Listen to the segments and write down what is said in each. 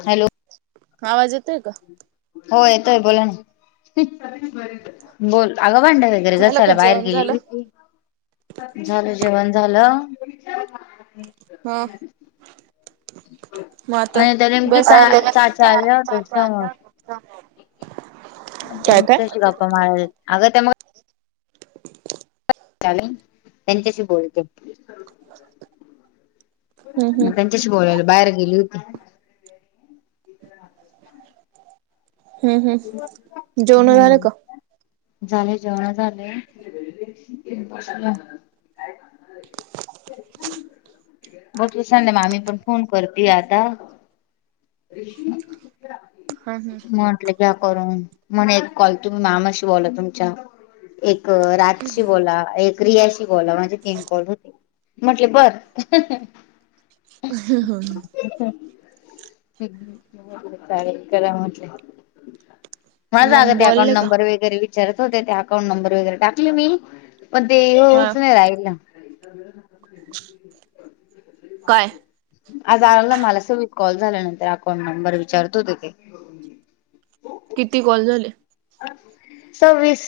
Hello आवाज येतोय का? हो येतोय बोला ना. बोल अगं भांडे वगैरे झालं का घसायला बाहेर जेवण झालं? गेलेली होती. झालं जेवण झालं. हा म आता आणि त्या नेमकी बस. चा चाचा आल्या होत्या समोर मग त्यांच्याशी गप्पा मार अगं त्या मग त्याने त्यांच्याशी बोलते. हम्म हम्म तुझ्याशी बोलायला बाहेर गेली होती. हम् हम् जेवण झाले का. हम्म झाले जेवण झाले. बघ ती संध्या मामी पण फोन करते आता ऋषी ह हम म्हंटलं घ्या करून म्हणल एक कॉल तुम्ही मामाशी बोला तुमच्या एक राज शी बोला एक क्रीयाशी बोला म्हणजे तीन कॉल होतील म्हटले बर. अ ह ह ह ह् सुरुवातीला चालू करा म्हंटले. कोणाला मग सांगत आहे अकॉउंट बोलले का? नंबर वगैरे विचारत होते त्या अकाउंट नंबर वगैरे, टाकले मी पण ते हा येऊनच नाही राहिल. सगळेजण हसलेत. काय? आज आला मला कॉल झाल्यानंतर अकाउंट नंबर विचारत होते ते. किती कॉल झाले. सव्वीस.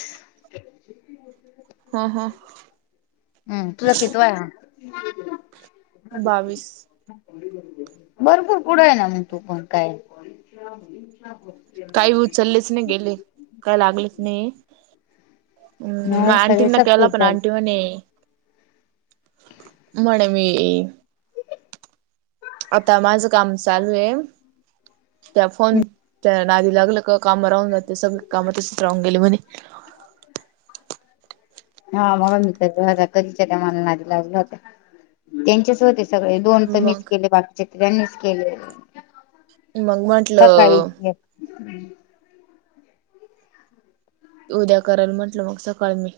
हा हां हम्म तुझा कितवा आहे हा. बावीस भरपूर पुढे आहे ना मग तू पण काय? काही उचललेच नाही गेले, काही लागलेच नाही. हम्म म नाही सगळे आंटीना केला सक्सेस पण झाले. आंटी म्हणे म्हणे मी आता माझं काम चाललय. त्या फोन, त्या नाधी लागल क काम राहून जाते सगळी काम तसच राहून गेली म्हणे. हा म्हणून मी काय घरा कधीच्या टायमाला नाधी लागलो होत, त्यांच्याच होते सगळे दोन तर मीच मग केले बाकीचे त्यांनीच केले. मग सकाळी म्हंटलं घे. उद्या करल म्हटलं मग सकाळ मी.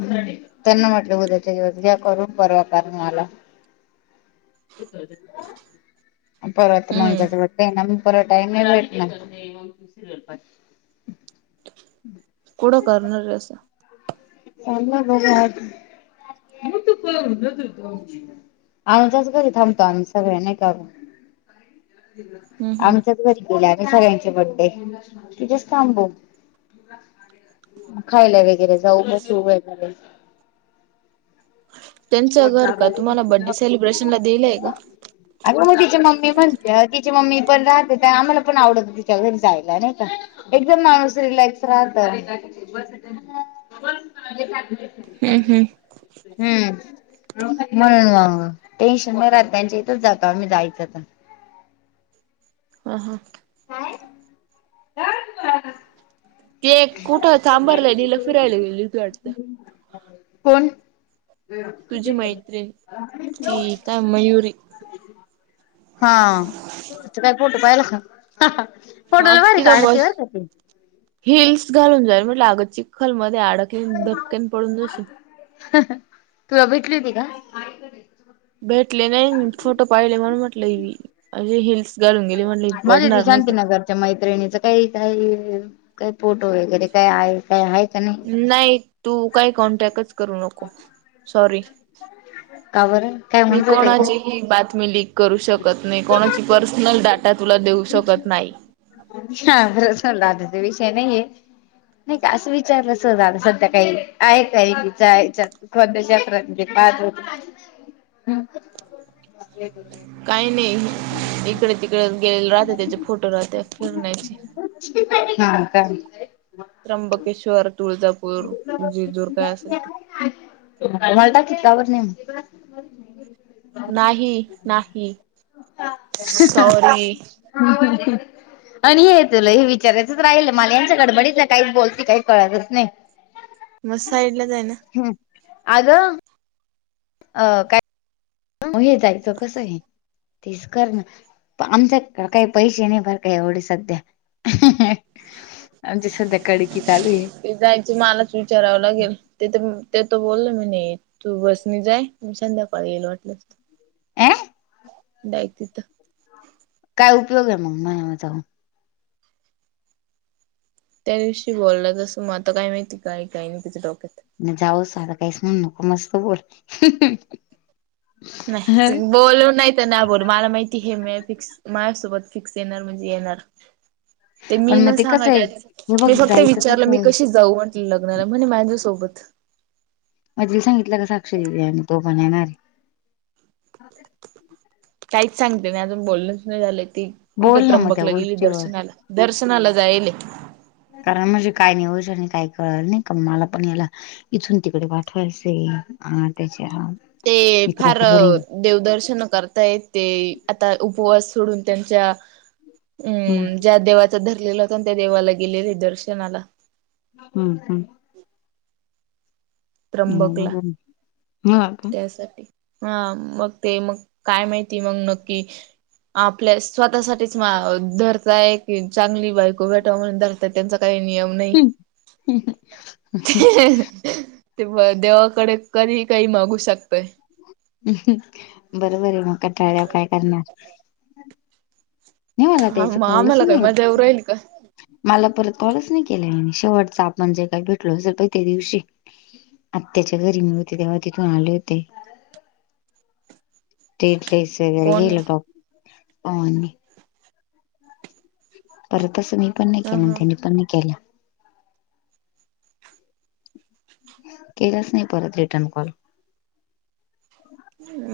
हम्म, त्यांना वाटल उद्याच्या दिवस घ्या करून परवा पाणी आला. [unintelligible] परत म हम्म [unintelligible] ना म परत टाईम नाही भेटणार. कुठं करणार आहे असं. चल ना घरी आज, [unintelligible] आम्हीच्याच घरी थांबतो आम्ही सगळ्यां नाही का ग, हम्म हम्म आमच्याच घरी केल्याने सगळ्यांचे बड्डे, तिथेच थांबू. खायला वगैरे जाऊ [unintelligible] सुरज मधे. त्यांच घर का तुम्हाला बड्डे सेलिब्रेशनला दिलंय का? अरे म तिची मम्मी म्हणत्या तिची मम्मी पण राहते आम्हाला पण आवडत तिच्या घरी जायला नाही का. एकदम माणूस रिलॅक्स राहत. हम् हम्म. हम्म. म्हणून मग, टेन्शन नाही राहत त्यांच्या इथच जातो आम्ही जायचं तर. अ हा. काय, [unintelligible] ते कुठं चांभार नदीला फिरायला गेली होती वाटत. कोण? तुझी मैत्रीन, ती का मयुरी. हा, तीच काय फोटो पायल का? [unintelligible] फोटो हा लय भारी तिथ काढते बर बस का ती. हिल्स घालून जाय म्हटल आग चिखल मध्ये अडकले धबक्यान पडून जाशील. तुला भेटली होती का? भेटले नाही मी फोटो पाहिले म्हणून म्हटले, [unintelligible] अग हिल्स घालून गेली म्हटलं हि पडणार नाही कां? त्या मैत्रिणीच काही काही, काही फोटो वगैरे काय आहे काही आहे का नाही. नाही, तू काय कॉन्टॅक्टचं करु नको, सॉरी, का बरं काय मी म्हणत होते कोणाची का मी बातमी लीक करू शकत नाही कोणाची पर्सनल डाटा तुला देऊ शकत नाही. विषय [unintelligible] झाला आता ते विषय नाहीेये. नाही कां असं विचारलं सहज अग सध्या काही आहे काय विचरायचं. कोणत्या क्षेत्रात [unintelligible] पास [unintelligible] हम्मं. ये गुड नाईट. काही नाही इकड तिकड गेलेले राहते त्याचे फोटो राहते फिरण्याचे. [unintelligible] त्र्यंबकेश्वर, तुळजापूर, जिजूरं काय असेल ते. [unintelligible] किती वर नेम. नाहीं, नाहीं, सॉरी. हम्म हवलने. आणि हे तूलं हे विचारायचंच राहील मालायांच्य गडबडीतला हाय काहीचं बोलते काही कळतचं नाई. - मग साईडला जायनं. - हम्ं आगं. - अं कायं?. - म हे [unintelligible] जायचं कसं आहे, तेच कर नां. - आमच्याकड काही पैसे नाही, बर काय? एवढे सध्या. - [inaudible] [unintelligible] आमचे सध्या कडकीत आले. - तेथजाऊन मलाचं विचारावं लागेल, तेथ ते तो बोलला बी नाही. - तू बसंणी जाय, मी संध्याकाळी येईल महटलं. - अ ते ऐकतात. - कायं? उपयोग आहे मगं मला जाऊन. - त्या दिवशी बोलले तसं मग आता काय? माहिती काही काही ई नाही तिच्या डोक्यात. - मग जाऊन काहीस म्हणू नको मस्त बोलते हहं. - नाहीचायं बोललू नाही. - तर नां बोले मला माहिती हे मा फिक्स माझ्यासोबत फिक्स येणार म्हणजे येणारं. - ते मी पण मग न कसं आहे सांगाचया हे [inaudible] बघ मी फक्त जायचं विचारलं मी कसं कशी. - जाऊ म्हटलं लग्नाला म्हणे माझ्यासोबत. - अधीक सांगितलं का? साक्षी दिदी आणि तो पण येणार. - काहीचं सांगते नाही, अजून बोलणचं नाही झालं ती कुठं बोल ना मग त्या त्र्यंबकला गेली गोष्टीवर दर्शनाला. - दर्शनाला जायले [unintelligible] कारण म्हणजे कायं? नीवज आणि काय? कळं नाही का मला पण याला. - [inaudible] इथून तिकडे पाठवायचे अ त्याच्या हं. - तें फारं. देवदर्शन करतांयेत ते आता उपवास सोडून त्यांच्या. - हम्म ह्म्म् ज्या देवाचा धरलेला होता ना त्या देवाला गेले हे दर्शनाला. - हम्ं हम्ं. त्र्यंबकलां हम्म हा का त्यासाठी. - हं मगं ते मगं काय? माहिती मगं नक्की. - आपल्या स्वतःसाठीचं मागं. - धरतायं की चांगली बायको भेटवा म्हणून धरतायं त्यांचा काही नियम. - नाहीं. [unintelligible] हीईई तेव्हा देवाकडे कधी काही मागू शकतयं. - बरोबर मग कटाळ्यावर काय करणार नाही मला हा त्याचं मग कळलंच आम्हाला काय नही मजा येऊ राहील का मला परत कॉलच नाही केला यानी शेवटचा आपण जे काही भेटलो असेल पहि त्या दिवशी आत्याच्या घरी मि होते तेव्हा तिथून आले होते ते ड्रेस वैगरे कोणी घ्यायला [unintelligible] तू आणि मी परतच अस मी पण नाही ह केलं ह त्यांनी पण नाही केलं केलाच नाही परत रिटर्न कॉल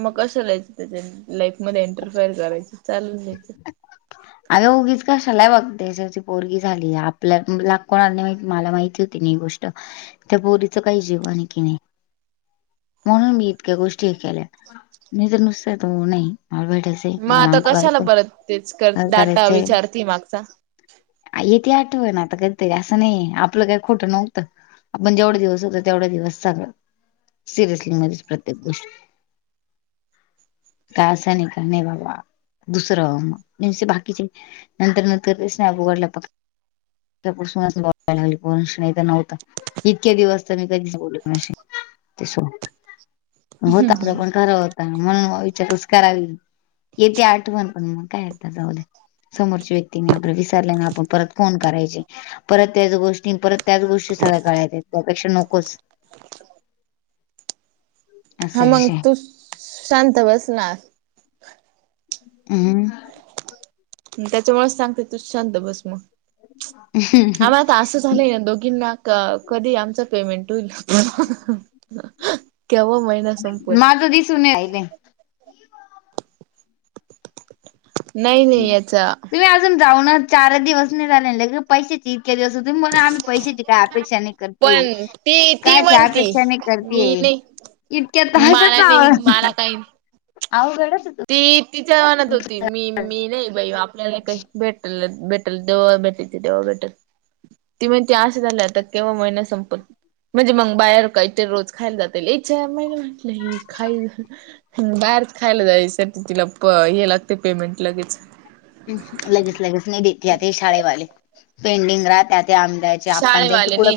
मग कसं जायचं त्याच्या लाईफ मध्ये एंटरफायर करायचं चालून द्यायचं आग उघीच कशालाय हे बघ तेज्याची पोरगी झाली आपल्या लाख कोणाला नाही माहिती मला माहिती तीन ही गोष्ट त्या पोरीचं काही जीवन हे कि नही म्हणून मी इतक्या गोष्टी हे केल्या नहीतर नुसत तो नाही मला भैटायच मग आता कशाला परत तेच कर डाटा विचारते मागचा येती आठवन आता कधीतरी असं नाही आपलं काही खोटं नव्हतं आपण जेवढे दिवस होतो तेवढा दिवस [unintelligible] सिरियसली म्हजेच प्रत्येक गोष्टी का नी धन्य बाबा दुसरं बाकीचे नंतर नंतर [unintelligible] [unintelligible] बोलायला लागली पोरांशी नाही तर नव्हता इतके दिवस तर मी कधीच बोलत नसे ते सो होत आपलं पण खरं होता म्हणून मग विचार [unintelligible] करावी. येते आठवण पण मग काय आता जाऊदे. समोरच्या व्यक्तीनी आपल्या विसरल्या ने आपण परत फोन करायचे. परत त्याच गोष्टी परत त्याच गोष्टी सगळ्या गळ्यात ये त्यापेक्षा नकोच. [inaudible] हा असा मग विषय तू शांत बस ना. अह. त्याच्यामुळेच सांगते तूच शांत बस मग आम्हाला त असं झालंय ना दोघींना कधी आमचा पेमेंट होईल? केव्हा म माझं दिसू नई राहिलय. नाही नाही याचा तुम्ही अजून जाऊ ना चार दिवस नाही झाले ले पैसेचे इतक्या दिवस तुम्ही आम्ही पैसे काही अपेक्षा नाही करतीय, पण ती ती कायच्या म्हणती अपेक्षा नाही मी करतीय. नाही इतक्या त मला हसायचा नाही आवाज मला काही अवघडच ये. ती तिच म्हणत होती मी मी नाही बाई आपल्याला नई काही भेटलच भेटलच जेव्हा भेटायचं तेव्हा भेटल. ती म्हणती आस झालं आता केव्हा महिना संपलं? म्हणजे मग बाहेर काहीतरी रोज खायला जाता येईल इच्यामाई म्हटलं ही खाय बाहेरच खायला जायसाठी तिला प हे लागते पेमेंट लगेच. ह लगेच लगेच नाही देेत आते हे शाळेवाले पेंडिंग राहत्या ते आम शाळेवाले ने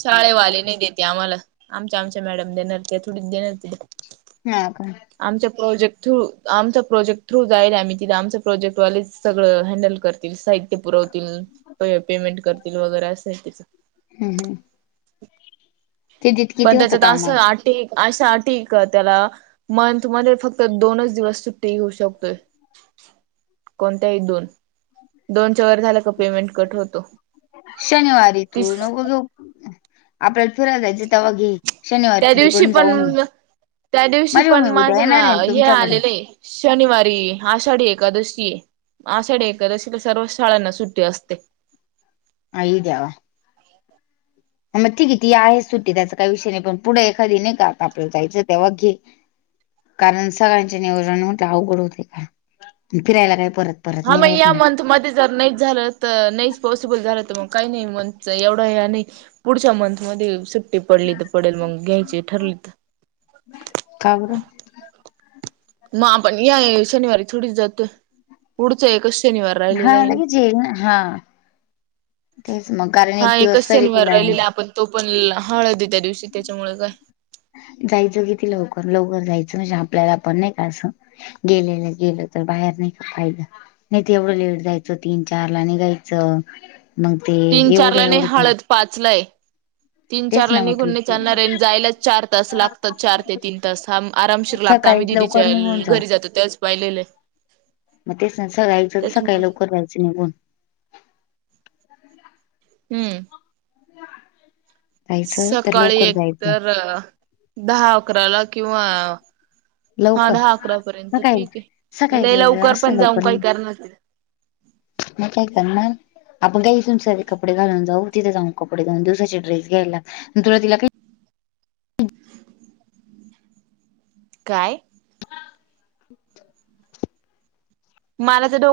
शाळेवाले नाही देती आम्हाला आमच्या आमच्या मॅडम देणार ते थोडीच देणार ते हा का? आमच्या प्रोजेक्ट थ्रू आमचा प्रोजेक्ट थ्रू जायेले आम्ही तिथ आमचे प्रोजेक्ट वालेच सगळं हँडल कर साहित्य पुरवतील प पेमेंट करतील वगैरे अस हाय तिच हं हं. पण होतं त्याच्यात असं कामाच अटी अशा अटी का त्याला मंथ मध्ये फक्त दोनच दिवस सुट्टी घेऊ शकतोय. कोणत्याही दोन दोनच्या वर झालं का, पेमेंट कट होतो. शनिवारी तू तीस नको घेऊ आपल्याला फिरायला जायचं तेव्हा घे. शनिवारी त्या तू दिवशी तिकडून जाऊ न पण त्या दिवशी माझी पण मम्मी उद्या माझं येणार आहे हे तुमच्याकडे आलेलंये. शनिवारी आषाढी एकादशी ये. आषाढी एकादशीला सर्वच शाळांना सुट्टी असते. आई देवा. मग ठीक आहे ती आहे सुट्टी त्याचा काही विषय नाही, पण पुढे एखादी नाही का आता आपल्याला जायचं तेव्हा घे. कारण सगळ्यांचे नियोजन म्हटलं अवघड, होते काय फिरायला, काय परत? परत हा म नाही या भेटणार. मंथ मदीज जर नाहीच झालं तर नाहीच पॉसिबल झालं तर मग काही नाही म्हण एवढं नाही. पुढच्या मंथ मध्ये सुट्टी पडली तर पडेल मग घ्यायची ठरली तर काबर मग आपण या शनिवारी थोडीच जात पुढचं आहे कसं शनिवार हा राहिलेलं आहे ना. लगेच हा तेच मग कारण हा एक दिवस एकच चाले शनिवार तुला राहिलेला आपण तो पण हळदी आहे, त्या दिवशी त्याच्यामुळे काय. जायचं किती लवकर-लवकर जायचं, म्हणजे आपल्याला पण नाही का असं? गेलेलं गेलं, तर बाहेर नाही का फायदा. नाही, ते एवढं लेट जायचं, तीन-चार ला निघायचं, मग ते एवढं-एवढं पाचलाय. तीन, चार ला मग निघून तू नाही चालणार आहे आणि जायलाच चार तास लागतात, चार ते तीन तास हा आरामशीर लागत. सकाळी आम्ही लवकर दिदीच्या निघून जाऊ घरी जातो त्यावेळेस पाहिलेले ये. मग ते [unintelligible] सकाळी लवकर जायचं निघून. हं. [inaudible] तर सकाळी लवकर एक जायचं तर, दहा अकराला किंवा [inaudible] हा लवकर दहा अकरा पर्यंत सकाळी ठीके. लयं सकाळचं लवकर असं पण जाऊन लवकर काय करणारे? मग काय करणार? आपण काय इथून सगळे कपडे घालून जाऊ. तिथं जाऊन कपडे दोन दिवसाचे ड्रेस घ्यायला, मी तुला तिला का काय? [inaudible] मला [unintelligible]